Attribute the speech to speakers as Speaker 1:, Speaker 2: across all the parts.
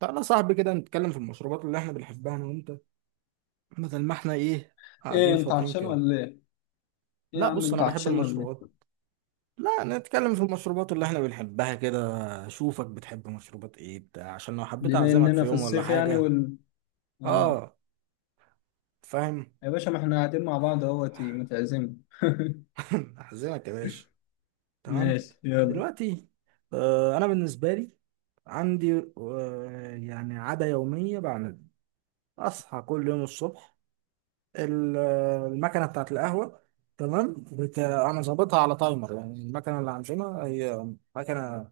Speaker 1: تعالى يا صاحبي كده نتكلم في المشروبات اللي احنا بنحبها انا وانت. بدل ما احنا ايه
Speaker 2: ايه
Speaker 1: قاعدين
Speaker 2: انت
Speaker 1: فاضيين
Speaker 2: عطشان
Speaker 1: كده.
Speaker 2: ولا ايه؟ ايه يا
Speaker 1: لا
Speaker 2: عم
Speaker 1: بص، انا
Speaker 2: انت
Speaker 1: بحب
Speaker 2: عطشان ولا
Speaker 1: المشروبات.
Speaker 2: ايه؟
Speaker 1: لا نتكلم في المشروبات اللي احنا بنحبها كده. اشوفك بتحب مشروبات ايه بتاع عشان لو حبيت
Speaker 2: بما
Speaker 1: اعزمك في
Speaker 2: اننا في
Speaker 1: يوم ولا
Speaker 2: الصيف يعني
Speaker 1: حاجة.
Speaker 2: وال اه
Speaker 1: اه، فاهم.
Speaker 2: يا باشا ما احنا قاعدين مع بعض اهوت متعزم
Speaker 1: اعزمك يا باشا. تمام.
Speaker 2: ماشي، يلا.
Speaker 1: دلوقتي انا بالنسبة لي عندي يعني عادة يومية بعملها. اصحى كل يوم الصبح ال- المكنه بتاعت القهوه. تمام، انا ظابطها على تايمر. يعني المكنه اللي عندنا هي مكنه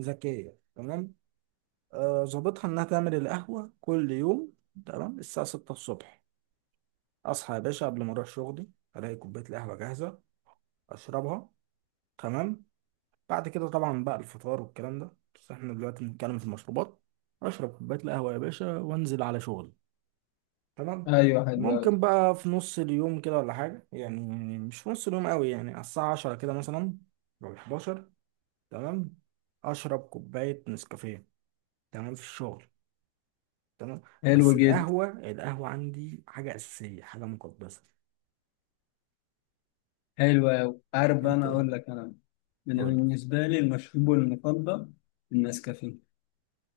Speaker 1: ذكيه. تمام، ظابطها انها تعمل القهوه كل يوم تمام الساعه 6 الصبح. اصحى يا باشا قبل ما اروح شغلي، الاقي كوبايه القهوه جاهزه، اشربها. تمام. بعد كده طبعا بقى الفطار والكلام ده، بس احنا دلوقتي بنتكلم في المشروبات. اشرب كوبايه القهوه يا باشا وانزل على شغلي. تمام.
Speaker 2: ايوه، حلو قوي.
Speaker 1: ممكن بقى في نص اليوم كده ولا حاجة يعني، مش في نص اليوم قوي، يعني على الساعة 10 كده مثلا أو 11. تمام، أشرب كوباية نسكافيه. تمام، في الشغل. تمام.
Speaker 2: حلو
Speaker 1: بس
Speaker 2: جدا.
Speaker 1: القهوة، القهوة عندي حاجة أساسية، حاجة مقدسة.
Speaker 2: حلو قوي. عارف بقى،
Speaker 1: أنت
Speaker 2: انا اقول لك. انا
Speaker 1: قول.
Speaker 2: بالنسبه لي المشروب المفضل النسكافيه.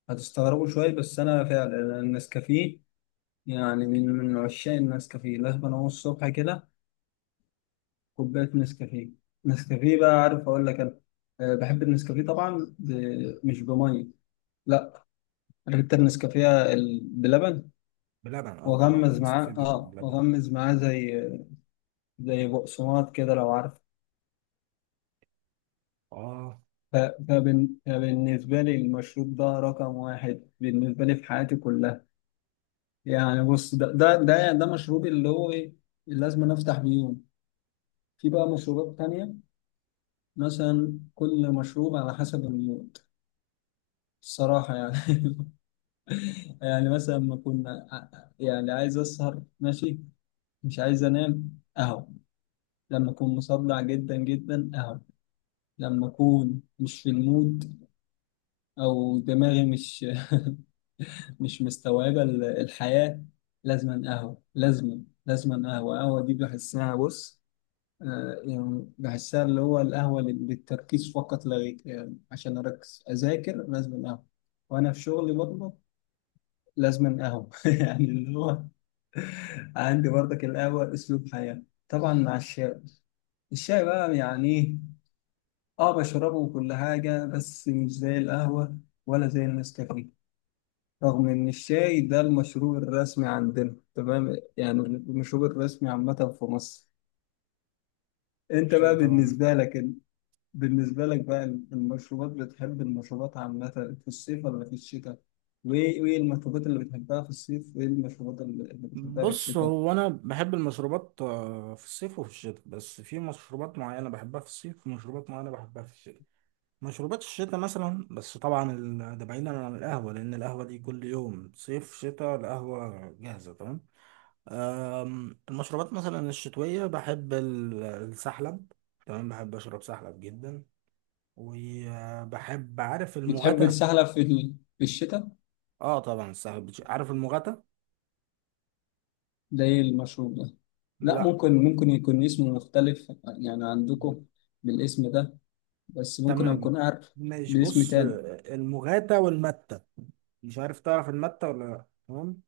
Speaker 2: هتستغربوا شويه، بس انا فعلا النسكافيه. يعني من عشاق النسكافيه. لازم انا الصبح كده كوباية نسكافيه. نسكافيه بقى، عارف أقول لك أنا؟ أه، بحب النسكافيه طبعا مش بمية. لا. أنا جبت النسكافيه بلبن.
Speaker 1: بلبن، أه طبعا النسكافيه بيبقى بلبن.
Speaker 2: وأغمز معاه، زي بقسماط كده لو عارف.
Speaker 1: أه.
Speaker 2: فبالنسبة لي المشروب ده رقم واحد بالنسبة لي في حياتي كلها. يعني بص، ده مشروبي اللي هو إيه، اللي لازم أنا أفتح بيه يوم. في بقى مشروبات تانية. مثلا كل مشروب على حسب المود، الصراحة يعني يعني مثلا ما كنا يعني عايز اسهر، ماشي. مش عايز انام اهو. لما اكون مصدع جدا جدا اهو. لما اكون مش في المود، او دماغي مش مش مستوعبه الحياه. لازما اهو، لازما لازما قهوه. قهوه دي بحسها، بص. يعني بحسها، اللي هو القهوه للتركيز فقط لا غير. يعني عشان اركز اذاكر لازما قهوه، وانا في شغلي برضه لازما قهوه يعني اللي هو، عندي برضك القهوة أسلوب حياة. طبعا مع الشاي. الشاي بقى يعني إيه، بشربه وكل حاجة، بس مش زي القهوة ولا زي النسكافيه، رغم إن الشاي ده المشروب الرسمي عندنا، تمام؟ يعني المشروب الرسمي عامة في مصر. أنت
Speaker 1: شاي
Speaker 2: بقى
Speaker 1: طبعا.
Speaker 2: بالنسبة لك، بقى المشروبات، بتحب المشروبات عامة في الصيف ولا في الشتاء؟ وإيه المشروبات اللي بتحبها في الصيف، وإيه المشروبات اللي بتحبها في
Speaker 1: بص،
Speaker 2: الشتاء؟
Speaker 1: هو أنا بحب المشروبات في الصيف وفي الشتاء، بس في مشروبات معينة بحبها في الصيف ومشروبات معينة بحبها في الشتاء. مشروبات الشتاء مثلا، بس طبعا ده بعيدا عن القهوة، لأن القهوة دي كل يوم صيف شتاء القهوة جاهزة. تمام. المشروبات مثلا الشتوية، بحب السحلب. تمام، بحب أشرب سحلب جدا. وبحب، عارف
Speaker 2: بتحب
Speaker 1: المغاتة؟
Speaker 2: تسحلب في الشتاء؟
Speaker 1: اه طبعا السحلب، عارف المغاتة؟
Speaker 2: زي المشروب ده؟ لا،
Speaker 1: لا.
Speaker 2: ممكن يكون اسمه مختلف يعني عندكم بالاسم ده، بس ممكن
Speaker 1: تمام،
Speaker 2: أكون عارف
Speaker 1: ماشي.
Speaker 2: باسم
Speaker 1: بص،
Speaker 2: تاني.
Speaker 1: المغاتة والمتة، مش عارف تعرف المتة ولا لا. تمام،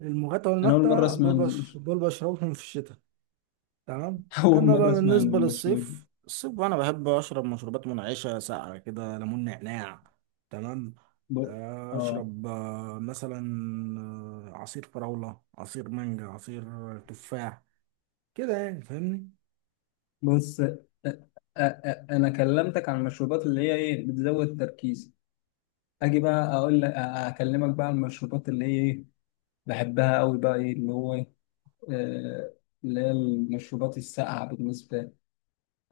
Speaker 1: المغاتة
Speaker 2: أنا أول مرة
Speaker 1: والمتة
Speaker 2: أسمع
Speaker 1: دول دول بشربهم في الشتاء. تمام.
Speaker 2: أول
Speaker 1: اما بقى
Speaker 2: مرة أسمع عن
Speaker 1: بالنسبه
Speaker 2: المشروب
Speaker 1: للصيف، الصيف انا بحب اشرب مشروبات منعشه ساقعه كده، ليمون نعناع. تمام،
Speaker 2: ده. ب... آه
Speaker 1: اشرب مثلا عصير فراوله، عصير مانجا، عصير تفاح، كده، يعني فاهمني.
Speaker 2: بص أ... أ... أ... أنا كلمتك عن المشروبات اللي هي إيه بتزود تركيزي. أجي بقى أقول لك، أكلمك بقى عن المشروبات اللي هي إيه، بحبها أوي بقى إيه اللي هو إيه. آه، اللي هي المشروبات الساقعة. بالنسبة،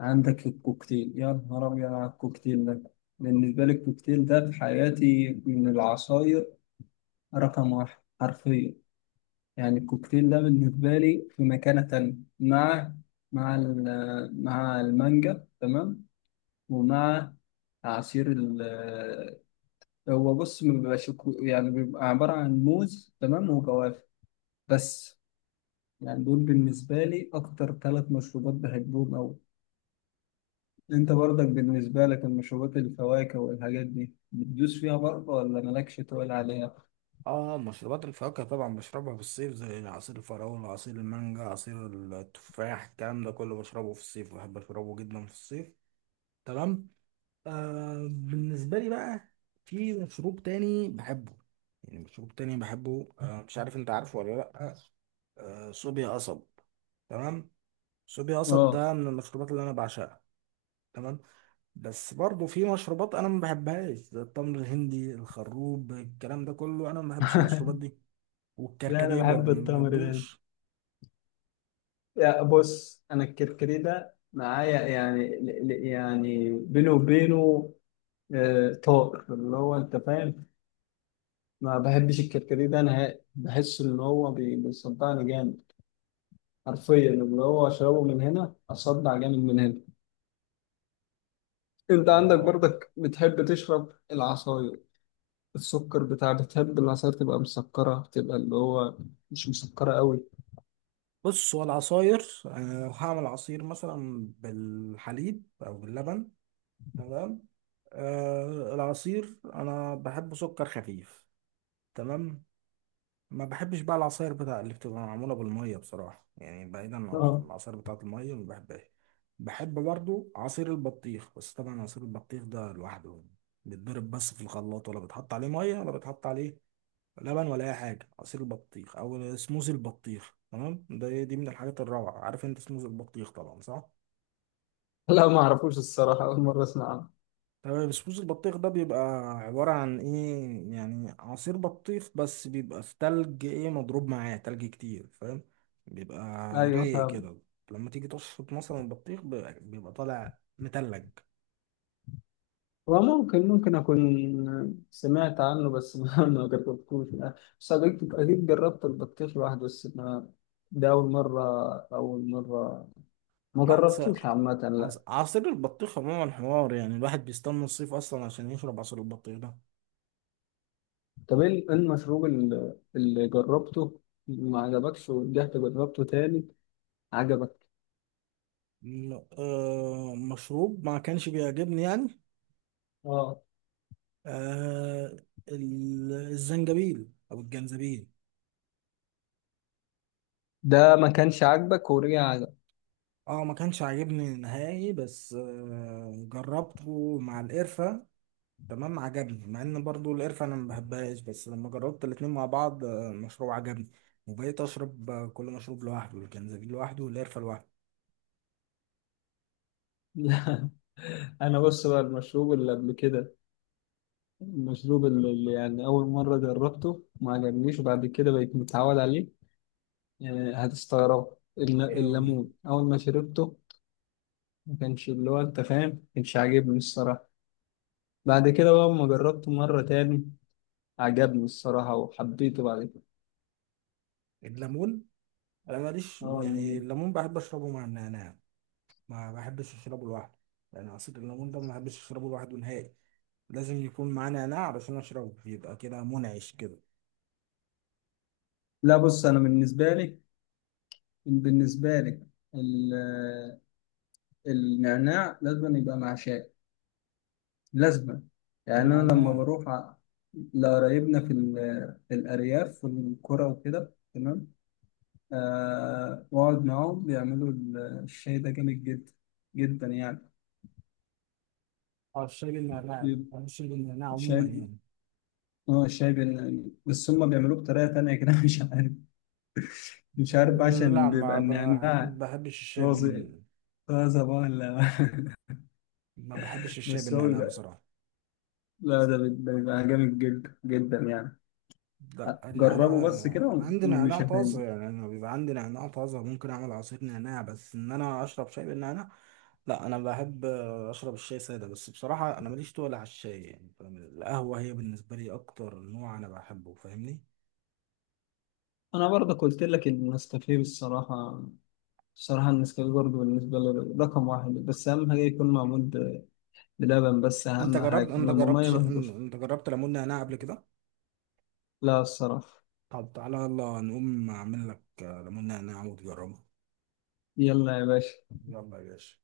Speaker 2: عندك الكوكتيل. يا نهار أبيض على الكوكتيل ده. بالنسبة لي الكوكتيل ده في حياتي من العصاير رقم واحد حرفيا. يعني الكوكتيل ده بالنسبة لي في مكانة تانية، مع مع المانجا، تمام، ومع عصير ال هو بص ما بيبقاش يعني بيبقى عبارة عن موز، تمام، وجوافة بس. يعني دول بالنسبة لي أكتر ثلاث مشروبات بحبهم أوي. انت برضك بالنسبة لك المشروبات، الفواكه والحاجات دي بتدوس فيها برضه ولا مالكش تقول عليها؟
Speaker 1: اه، مشروبات الفواكه طبعا بشربها في الصيف، زي عصير الفراوله، عصير المانجا، عصير التفاح، الكلام ده كله بشربه في الصيف، بحب اشربه جدا في الصيف. تمام. بالنسبة لي بقى، في مشروب تاني بحبه، يعني مشروب تاني بحبه مش عارف انت عارفه ولا لأ، صوبيا قصب. تمام، صوبيا قصب
Speaker 2: اه
Speaker 1: ده من المشروبات اللي انا بعشقها. تمام. بس برضه في مشروبات انا ما بحبهاش، زي التمر الهندي، الخروب، الكلام ده كله انا ما بحبش المشروبات دي.
Speaker 2: لا انا
Speaker 1: والكركديه
Speaker 2: بحب
Speaker 1: برضه ما
Speaker 2: التمر ده.
Speaker 1: بحبوش.
Speaker 2: يا بص، انا الكركديه ده معايا يعني يعني بينه وبينه. آه، طار اللي هو، انت فاهم، ما بحبش الكركديه ده نهائي. بحس ان هو بيصدعني جامد، حرفيا. اللي هو اشربه من هنا، اصدع جامد من هنا. انت عندك
Speaker 1: اه.
Speaker 2: برضك بتحب تشرب العصاير؟ السكر بتاع، بتحب العصاير تبقى مسكرة، تبقى اللي هو مش مسكرة قوي؟
Speaker 1: بص، هو العصاير، أنا لو هعمل عصير مثلا بالحليب أو باللبن، تمام، العصير انا بحب سكر خفيف. تمام. ما بحبش بقى العصاير بتاع اللي بتبقى معموله بالميه بصراحه. يعني بعيدا عن
Speaker 2: اه.
Speaker 1: العصاير بتاعه الميه ما بحبهاش. بحب برضو عصير البطيخ، بس طبعا عصير البطيخ ده لوحده، بيتضرب بس في الخلاط، ولا بيتحط عليه ميه ولا بيتحط عليه لبن ولا اي حاجه. عصير البطيخ او سموزي البطيخ، تمام، ده إيه؟ دي من الحاجات الروعه. عارف انت سموزي البطيخ طبعا، صح؟
Speaker 2: لا ما اعرفوش الصراحة، أول مرة أسمع عنه.
Speaker 1: تمام. سموز البطيخ ده بيبقى عبارة عن ايه؟ يعني عصير بطيخ بس بيبقى في تلج، ايه، مضروب معاه تلج كتير فاهم؟ بيبقى
Speaker 2: أيوه،
Speaker 1: رايق
Speaker 2: فاهم.
Speaker 1: كده، لما تيجي تشفط مثلا البطيخ بيبقى بيبقى طالع متلج.
Speaker 2: هو ممكن أكون سمعت عنه، بس ما ما جربتوش يعني. بس أكيد أكيد جربت البطيخ لوحده، بس ما، ده أول مرة. أول مرة ما
Speaker 1: لا،
Speaker 2: جربتوش عامة، لا.
Speaker 1: عصير البطيخ عموما حوار، يعني الواحد بيستنى الصيف اصلا عشان يشرب عصير البطيخ ده.
Speaker 2: طب إيه إيه المشروب اللي جربته ما عجبكش ورجعت جربته تاني عجبك؟
Speaker 1: مشروب ما كانش بيعجبني يعني
Speaker 2: اه.
Speaker 1: آه، الزنجبيل او الجنزبيل.
Speaker 2: ده ما كانش عاجبك ورجع؟
Speaker 1: اه ما كانش عاجبني نهائي، بس جربته مع القرفة. تمام، عجبني، مع ان برضو القرفة انا ما بحبهاش، بس لما جربت الاتنين مع بعض المشروب عجبني، وبقيت اشرب كل مشروب لوحده، الجنزبيل لوحده والقرفة لوحده.
Speaker 2: لا انا بص بقى، المشروب اللي قبل كده، المشروب اللي يعني اول مره جربته ما عجبنيش وبعد كده بقيت متعود عليه، يعني هتستغرب،
Speaker 1: ايه هو؟
Speaker 2: الليمون اول ما شربته ما كانش، اللي هو انت فاهم، ما كانش عاجبني الصراحه. بعد كده بقى لما جربته مره تاني عجبني الصراحه، وحبيته بعد كده.
Speaker 1: الليمون، انا ماليش،
Speaker 2: اه،
Speaker 1: يعني
Speaker 2: الليمون.
Speaker 1: الليمون بحب اشربه مع النعناع، ما بحبش اشربه لوحده. يعني عصير الليمون ده ما بحبش اشربه لوحده نهائي، لازم يكون معاه نعناع علشان اشربه، يبقى كده منعش كده.
Speaker 2: لا بص، انا بالنسبه لي ال- النعناع لازم يبقى مع شاي، لازما. يعني انا لما
Speaker 1: نعناع.
Speaker 2: بروح لقرايبنا في الارياف في القرى وكده، تمام، واقعد معاهم بيعملوا الشاي ده جامد جدا جدا يعني.
Speaker 1: اه، الشاي بالنعناع،
Speaker 2: بيبقى
Speaker 1: بحب الشاي بالنعناع عموما
Speaker 2: شاي،
Speaker 1: يعني.
Speaker 2: اه شاي بس هم بيعملوه بطريقه تانية كده مش عارف، مش عارف بقى،
Speaker 1: لا،
Speaker 2: عشان بيبقى
Speaker 1: ما بح-
Speaker 2: النعناع
Speaker 1: بحبش الشاي
Speaker 2: طازه.
Speaker 1: بال،
Speaker 2: طازه بقى ولا
Speaker 1: ما بحبش الشاي
Speaker 2: بس هو
Speaker 1: بالنعناع
Speaker 2: بيبقى،
Speaker 1: بصراحة.
Speaker 2: لا ده بيبقى جامد جدا جدا يعني.
Speaker 1: لا، لأن أنا
Speaker 2: جربوا بس كده
Speaker 1: عندي نعناع
Speaker 2: ومش
Speaker 1: طازة،
Speaker 2: هتندم.
Speaker 1: يعني أنا بيبقى عندي نعناع طازة، ممكن أعمل عصير نعناع، بس إن أنا أشرب شاي بالنعناع، لا. أنا بحب أشرب الشاي سادة، بس بصراحة أنا ماليش تقل على الشاي، يعني فاهم؟ القهوة هي بالنسبة لي أكتر نوع أنا بحبه، فاهمني؟
Speaker 2: انا برضه قلت لك النسكافيه، الصراحه. صراحة النسكافيه برضه بالنسبة لي رقم واحد، بس أهم حاجة يكون معمول بلبن، بس
Speaker 1: أنت
Speaker 2: أهم
Speaker 1: جربت،
Speaker 2: حاجة إنما مية مهبوش.
Speaker 1: أنت جربت ليمون نعناع قبل كده؟
Speaker 2: لا الصراحة.
Speaker 1: طب تعالى يلا نقوم أعمل لك ليمون نعناع وتجربه.
Speaker 2: يلا يا باشا.
Speaker 1: يلا يا باشا.